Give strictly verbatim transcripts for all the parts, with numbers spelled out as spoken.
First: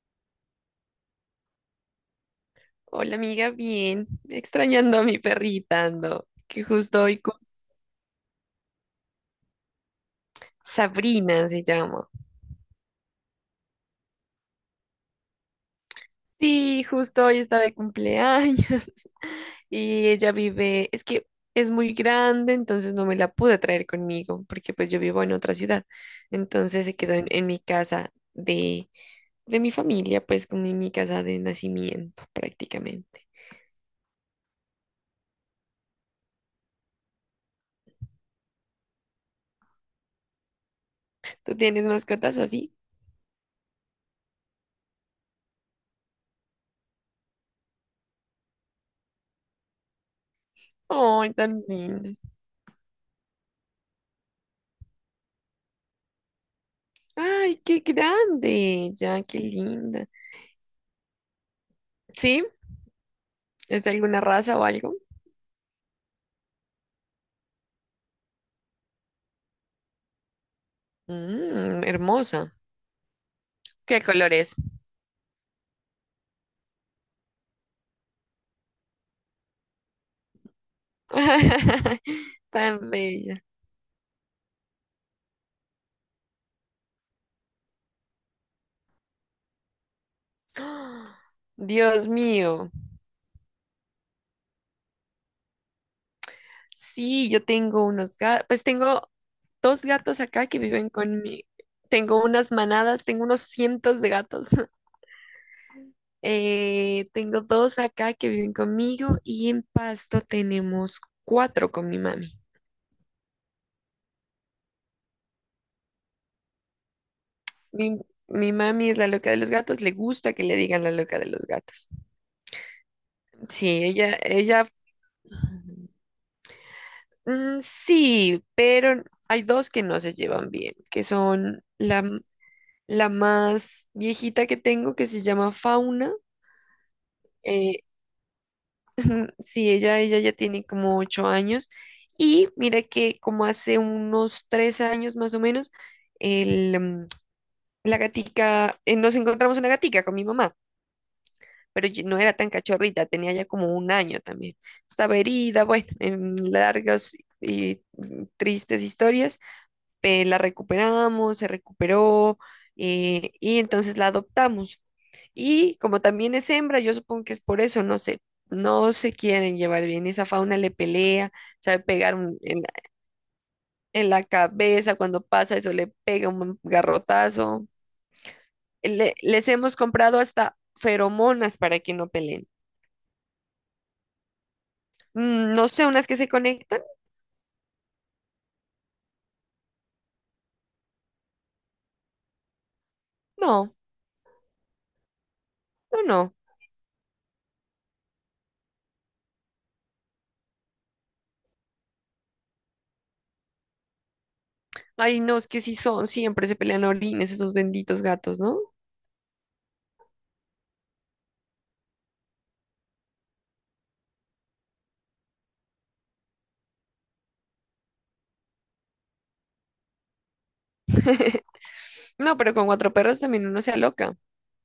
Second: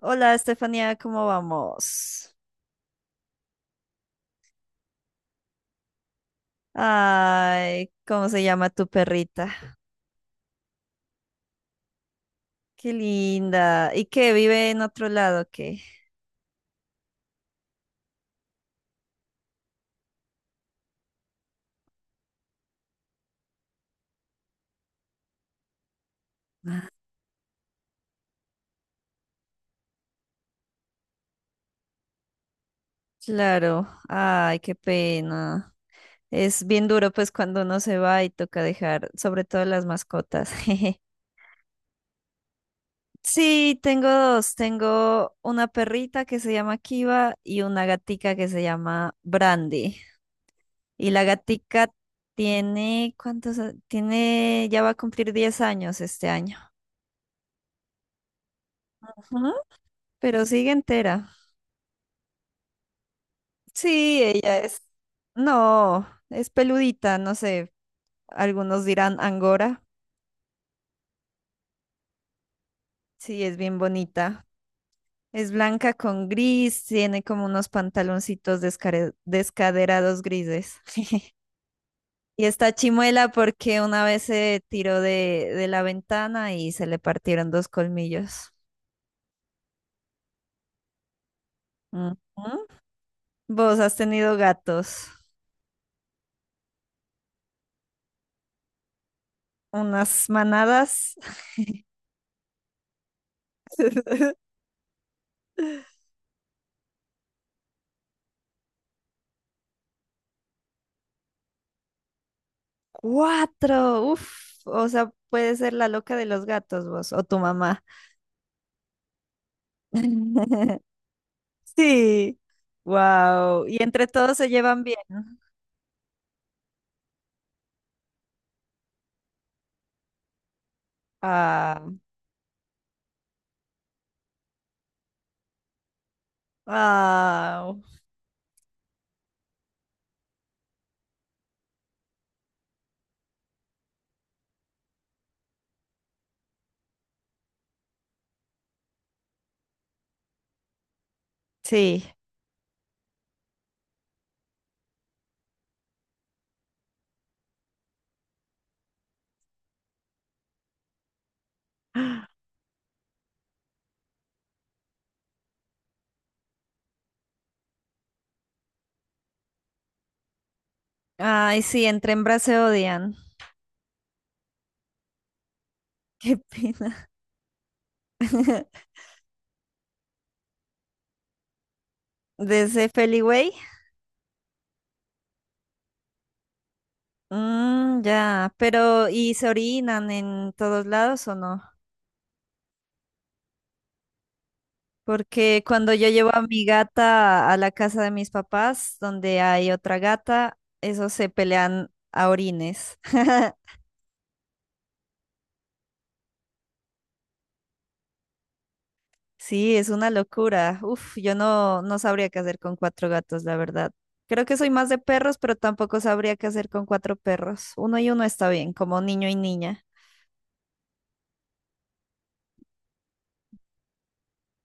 Hola, Estefanía, ¿cómo vamos? Hola amiga, bien. Extrañando a mi perrita ando, que justo hoy cum- Ay, ¿cómo se llama tu perrita? Sabrina se llama. Qué linda. ¿Y qué? ¿Vive en otro lado o qué? Sí, justo hoy está de cumpleaños y ella vive, es que es muy grande, entonces no me la pude traer conmigo porque pues yo vivo en otra ciudad. Entonces se quedó en, en mi casa de, de mi familia, pues como en mi casa de nacimiento prácticamente. Claro. Ay, qué pena. Es bien duro, pues, cuando uno se va y toca dejar, sobre todo las mascotas. ¿Tú tienes mascota, Sofía? Sí, tengo dos. Tengo una perrita que se llama Kiva y una gatica que se llama Brandy. Y la ¡Ay, tan gatica linda! tiene, ¿cuántos? a- Tiene, ya va a cumplir diez años este año, ¡Ay, qué grande! Ya, qué linda. pero sigue entera. Sí. ¿Es de alguna Sí, ella raza o es. algo? No, es peludita, no sé. Algunos dirán angora. Mm, hermosa. Sí, es bien ¿Qué color bonita. es? Es blanca con gris, tiene como unos pantaloncitos descare- descaderados grises. Y está Tan chimuela bella. porque una vez se tiró de, de la ventana y se le partieron dos colmillos. ¡Ah! Dios Ujú. mío. ¿Vos has tenido gatos? Sí, yo tengo unos gatos. Pues tengo dos gatos ¿Unas acá que viven manadas? conmigo. Tengo unas manadas, tengo unos cientos de gatos. Eh, tengo dos acá que viven conmigo y en Pasto tenemos cuatro con mi mami. Cuatro, uf, o sea, puede ser la loca de los gatos vos o tu mamá. Mi, mi mami es la loca de los gatos, le gusta que le digan la loca de los gatos. Sí, wow. Sí, Y entre ella, todos se ella llevan bien. Mm, sí, pero hay dos que no se llevan bien, que son Ah, la, m- la más viejita que tengo, que se llama Fauna. ah, eh, sí, ella, ella ya tiene como ocho años. Y mira que como hace unos tres años más o menos, el, mm, la gatica, eh, nos encontramos una gatica con mi mamá, pero ye- sí. no era tan cachorrita, tenía ya como un año también. Estaba herida, bueno, en largas y mm, tristes historias. Eh, la recuperamos, se recuperó eh, y entonces la adoptamos. Y como también es hembra, yo supongo que es por eso, no sé, no se quieren llevar bien. Esa Fauna le pelea, Ay, sabe sí, entre pegar un- hembras se en, la odian. en la cabeza cuando pasa eso, le pega Qué un pena. garrotazo. Le- les hemos comprado hasta feromonas para que no peleen. Desde Feliway. Mm, no sé, unas que se conectan. Mm, ya, pero ¿y se orinan en todos lados o no? No, Porque cuando no, yo llevo no. a mi gata a la casa de mis papás, donde hay otra gata, esos se pelean a orines. Ay, no, es que sí son, siempre se pelean a orines esos benditos gatos, ¿no? Sí, es una locura. Uf, yo no, no sabría qué hacer con cuatro gatos, la verdad. Creo que soy más de perros, pero tampoco sabría qué hacer con cuatro perros. Uno y uno está bien, como niño y niña. No, pero con cuatro perros también uno se aloca.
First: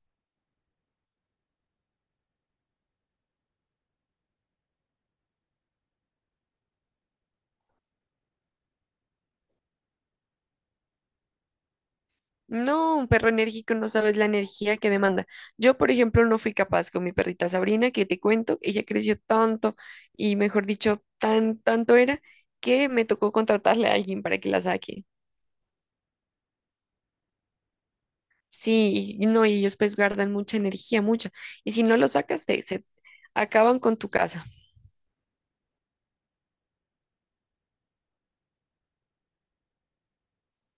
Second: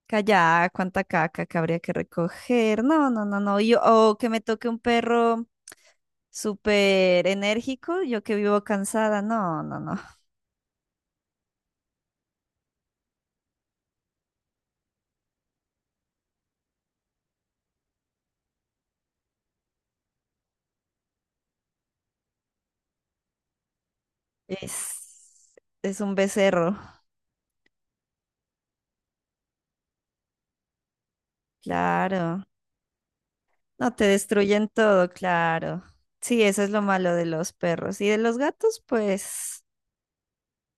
Calla, cuánta caca que habría que recoger. No, no, no, no. Yo, o que me toque un perro súper enérgico, yo que vivo cansada. No, no, no. No, un perro enérgico no sabes la energía que demanda. Yo, por ejemplo, no fui capaz con mi perrita Sabrina, que te cuento, ella creció tanto y, mejor dicho, tan, tanto era que me tocó contratarle a alguien para que la saque. Es, es un becerro, Sí, y no, y ellos pues guardan mucha energía, mucha. Y si no lo claro. sacas, te, se acaban No, con te tu casa. destruyen todo, claro. Sí, eso es lo malo de los perros. Y de los gatos, pues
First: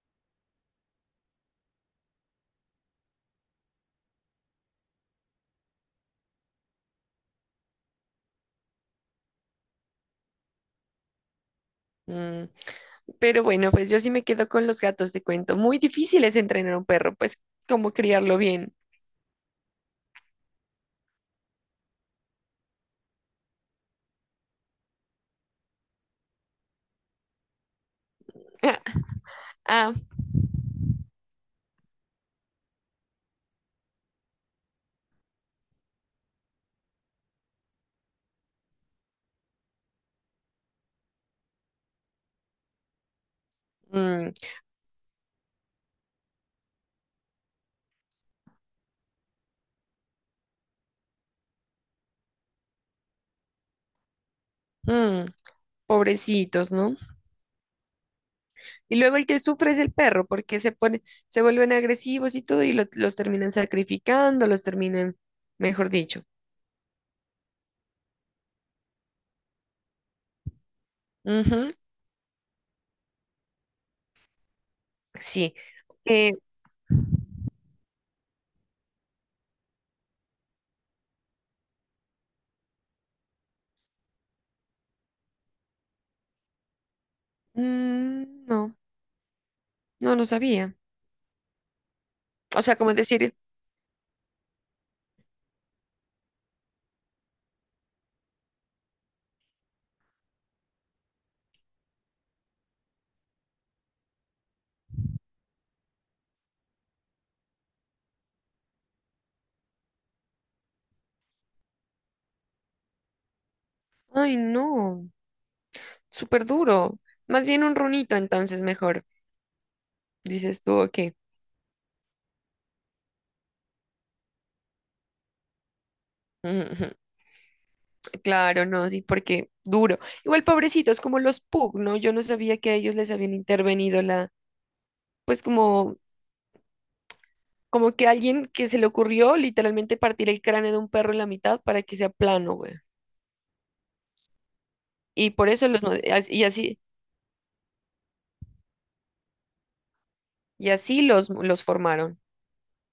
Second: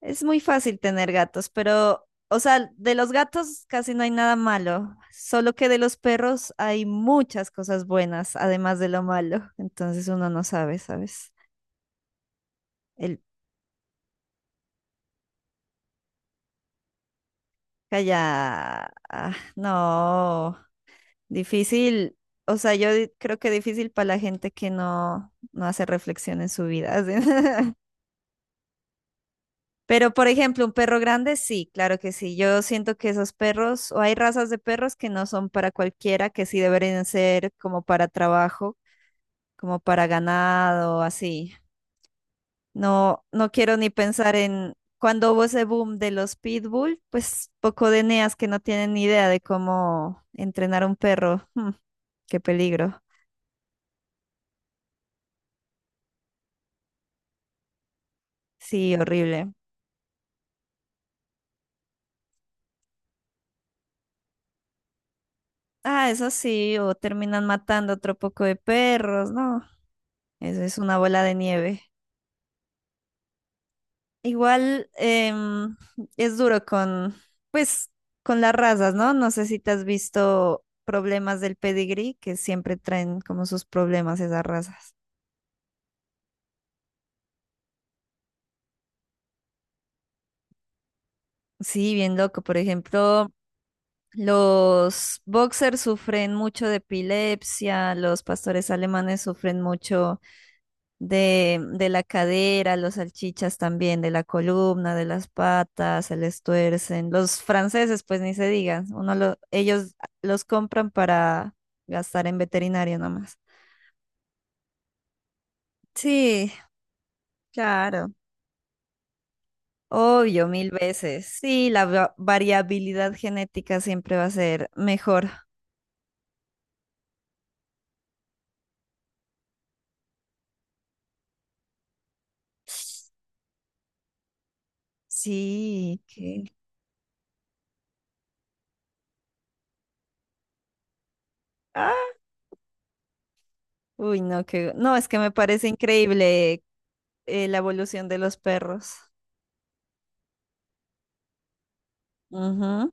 es muy fácil tener gatos, pero, o sea, de los gatos casi no hay nada malo, solo que de los perros hay muchas cosas buenas, además de lo malo. Entonces uno no sabe, ¿sabes? Mm, El... Pero bueno, pues yo sí me quedo con los gatos, te cuento. Muy difícil es entrenar a un perro, pues como criarlo bien. Calla, ah, no. Difícil, o sea, yo di- creo que difícil para la gente que no, no hace reflexión en su vida, así. Ah, Pero, por ejemplo, un perro grande, sí, claro que sí. Yo siento que esos perros, o hay razas de perros que no son para cualquiera, que sí deberían ser como para trabajo, como para ganado, así. No, no quiero ni pensar mm, en cuando hubo ese boom de los pitbull, pues poco de neas que no tienen ni idea de cómo entrenar a un perro. Mm, qué peligro. mm. Pobrecitos, ¿no? Sí, Y luego el que horrible. sufre es el perro, porque se pone, se vuelven agresivos y todo, y lo- los terminan sacrificando, los terminan, mejor Ah, dicho. eso sí, o terminan matando otro poco de perros, ¿no? Eso es una bola de Ujú, nieve. Igual sí. em, Eh, es duro con, pues, con las razas, ¿no? No sé si te has visto problemas del pedigrí, que siempre traen como sus problemas esas razas. mm, no, no lo sabía. Sí, bien loco. Por O sea, como ejemplo, decir, los boxers sufren mucho de epilepsia, los pastores alemanes sufren mucho de, de la cadera, los salchichas también, de la columna, de las patas, se les tuercen. Los franceses, pues ni se digan, uno lo, ellos los compran para gastar en veterinario nomás. ay, no, súper Sí, duro. Más bien un claro. runito, entonces mejor. Obvio, Dices mil tú, ok. veces. Sí, la va- variabilidad genética siempre va a ser mejor. Ujú, claro, no, sí, porque duro. Igual pobrecitos, como los pug, ¿no? Yo no sabía que a ellos les habían intervenido la, pues como Sí, que... como que alguien que se le ocurrió literalmente partir el cráneo de un perro en la mitad para que sea Ah, plano, güey. uy, no, que... No, es que me Y por eso parece los, mo- as- y increíble así, eh, la evolución de los perros. y así los, los formaron. Ujú.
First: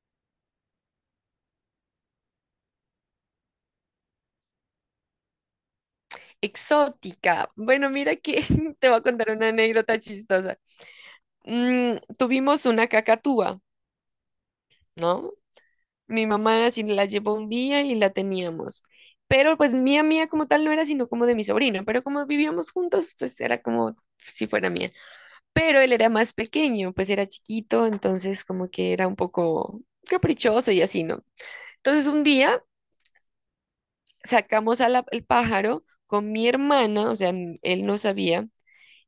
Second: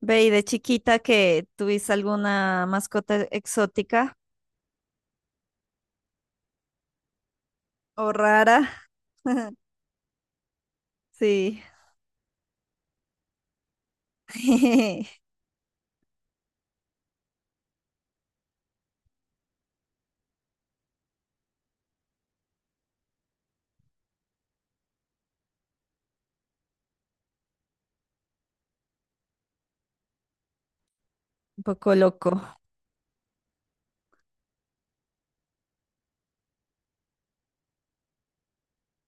Ve, ¿y de chiquita que tuviste alguna mascota exótica Exótica. Bueno, o mira que rara? te voy a contar una anécdota chistosa. Sí, Mm, tuvimos una cacatúa, ¿no? Mi mamá así la llevó un día y la teníamos. Pero pues mía, mía como tal no era, sino como de mi sobrino. Pero como vivíamos juntos, pues era como si fuera mía. Pero él era más pequeño, pues era chiquito, entonces como que era un poco caprichoso y así, ¿no? un poco Entonces un loco. día sacamos al el pájaro con mi hermana, o sea, n- él no sabía,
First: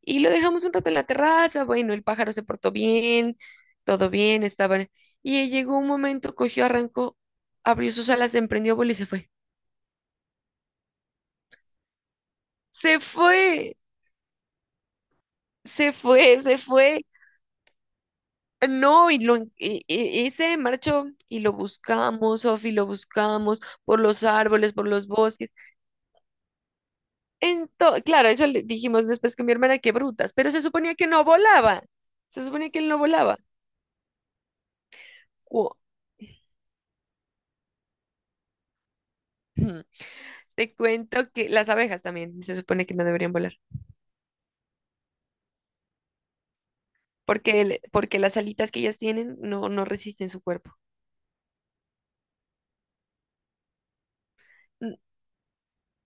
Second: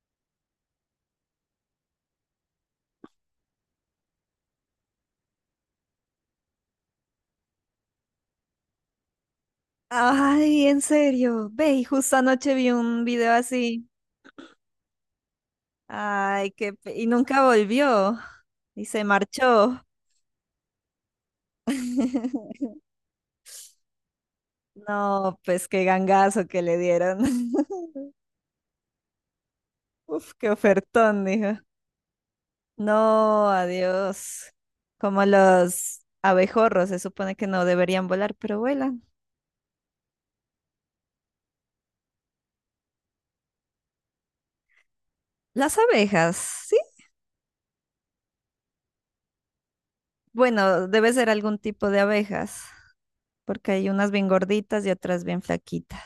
y lo dejamos un rato en la terraza, bueno, el pájaro se portó bien, todo bien, estaba... Y llegó un momento, cogió, arrancó, abrió sus alas, emprendió vuelo y se fue. Ay, en serio. Ve, y justo anoche vi Se un video fue, así. se fue, Ay, se qué... pe- fue. Y nunca volvió. Y se No, y lo en- marchó. e- e- ese marchó y lo buscamos, Sofi, lo buscamos por los árboles, por los No, bosques. pues qué gangazo que le dieron. Ento- claro, eso le dijimos después con mi hermana, que Uf, brutas, qué pero se suponía que ofertón, no dijo. volaba. Se suponía que él no volaba. No, adiós. Como Cu- los abejorros, se supone que no deberían volar, pero vuelan. Ujú. Te cuento que las abejas también se supone que no deberían volar, Las abejas, sí. porque, el- porque las alitas que ellas tienen no, no resisten su cuerpo. Bueno, debe ser algún tipo de abejas, porque hay unas bien gorditas y N- otras bien flaquitas.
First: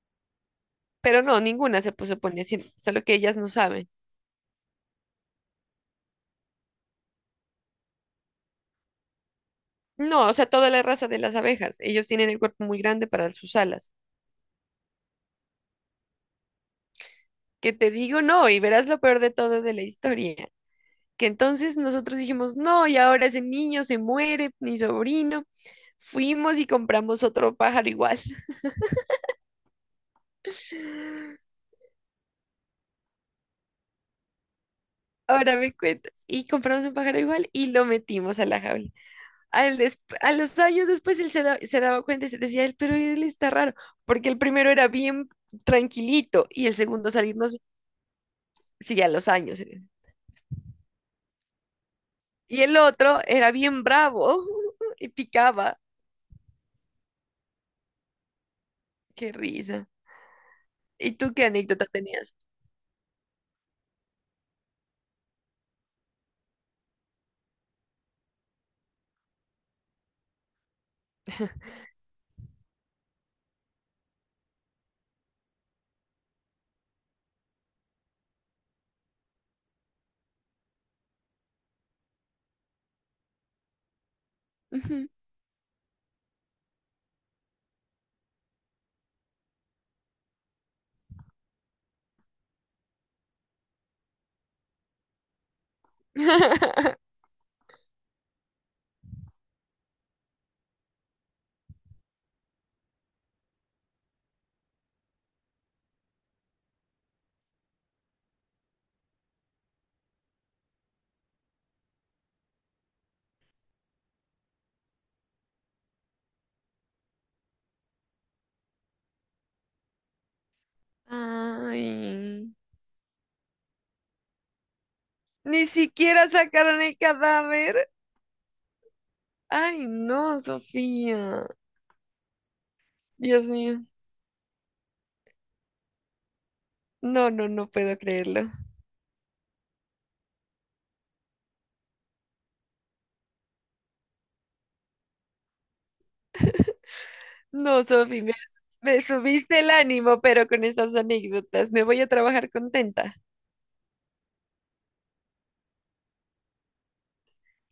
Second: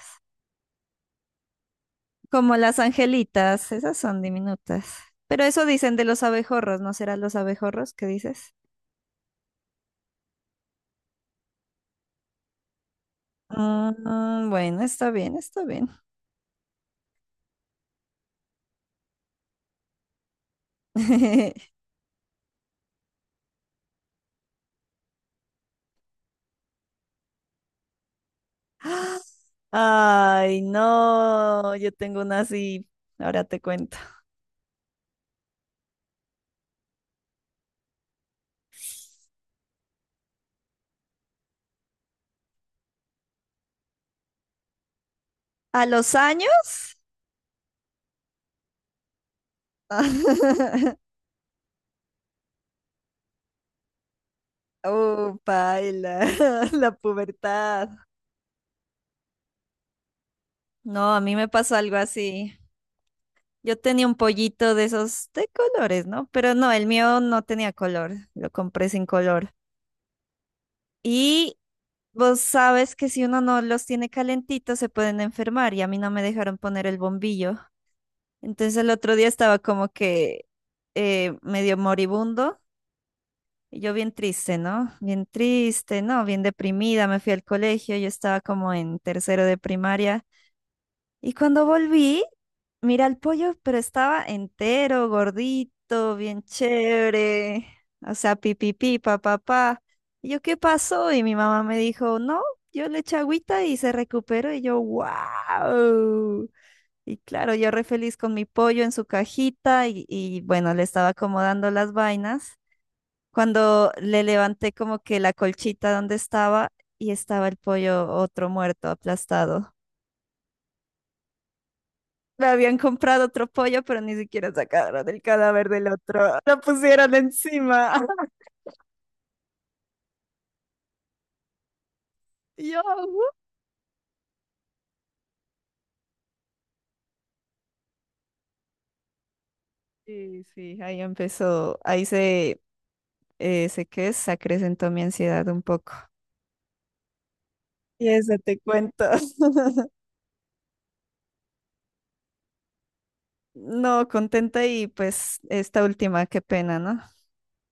Pero no, ninguna se pu- supone Como así, las solo que ellas no angelitas, saben. esas son diminutas. Pero eso dicen de los abejorros, ¿no serán los abejorros que dices? No, o sea, toda la raza de las abejas, ellos tienen el cuerpo muy grande para sus alas. Mm, bueno, está bien, está bien. Que te digo no, y verás lo peor de todo de la historia, que entonces nosotros dijimos no, y ahora ese niño se muere, mi sobrino, fuimos y compramos otro pájaro igual, Ay, no, yo tengo una así. Ahora te cuento. ahora me cuentas, y compramos un pájaro igual y lo metimos a la jaula. Al des- a los años después él se, da- se daba cuenta y se decía, él, pero él está raro, porque el primero era bien ¿A los tranquilito y el años? segundo salirnos, sí, a los años. eh. Y el otro era bien bravo y Oh, picaba. paila, la pubertad. Qué risa. ¿Y No, a tú mí qué me pasó anécdota algo tenías? así. Yo tenía un pollito de esos de colores, ¿no? Pero no, el mío no tenía color, lo compré sin color. Y vos sabes que si uno no los tiene calentitos se pueden enfermar y a mí no me dejaron poner el bombillo. Entonces el otro día estaba como que eh, medio moribundo y yo bien triste, ¿no? Ujú. Bien triste, ¿no? Bien deprimida, me fui al colegio, yo estaba como en tercero de primaria. Y cuando volví, mira el pollo, pero estaba entero, gordito, bien chévere. O sea, pipipi, papá, papá. Y yo, ¿qué pasó? Y mi mamá me dijo, no, yo le eché agüita y se recuperó. Y yo, wow. Y claro, yo re feliz con mi pollo en su cajita y, y bueno, le estaba acomodando las vainas. Cuando le levanté como que la colchita donde estaba y estaba el pollo otro muerto, aplastado. Me Ay, habían comprado otro pollo, pero ni siquiera sacaron el ni cadáver del siquiera otro. Lo sacaron el pusieron cadáver. encima. Ay, no, Sofía. Y yo, "What?". Dios mío. No, no, no puedo creerlo. Y sí, ahí empezó, ahí se, eh, sé que se acrecentó mi ansiedad un poco. No, Y Sofía, me, eso te me cuento. subiste el ánimo, pero con estas anécdotas me voy a trabajar contenta. No, contenta y pues esta última, qué pena, ¿no?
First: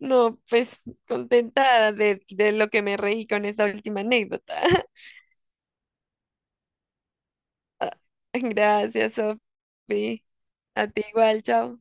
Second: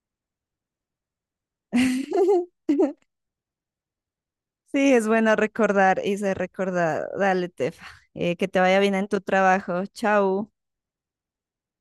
No, pues contenta de, de lo que me reí con esta última anécdota. Sí, es bueno recordar, y se recordar. Dale, Tefa. Eh, que te vaya bien en Gracias, tu trabajo. Sofía. Chau. A ti igual, chao.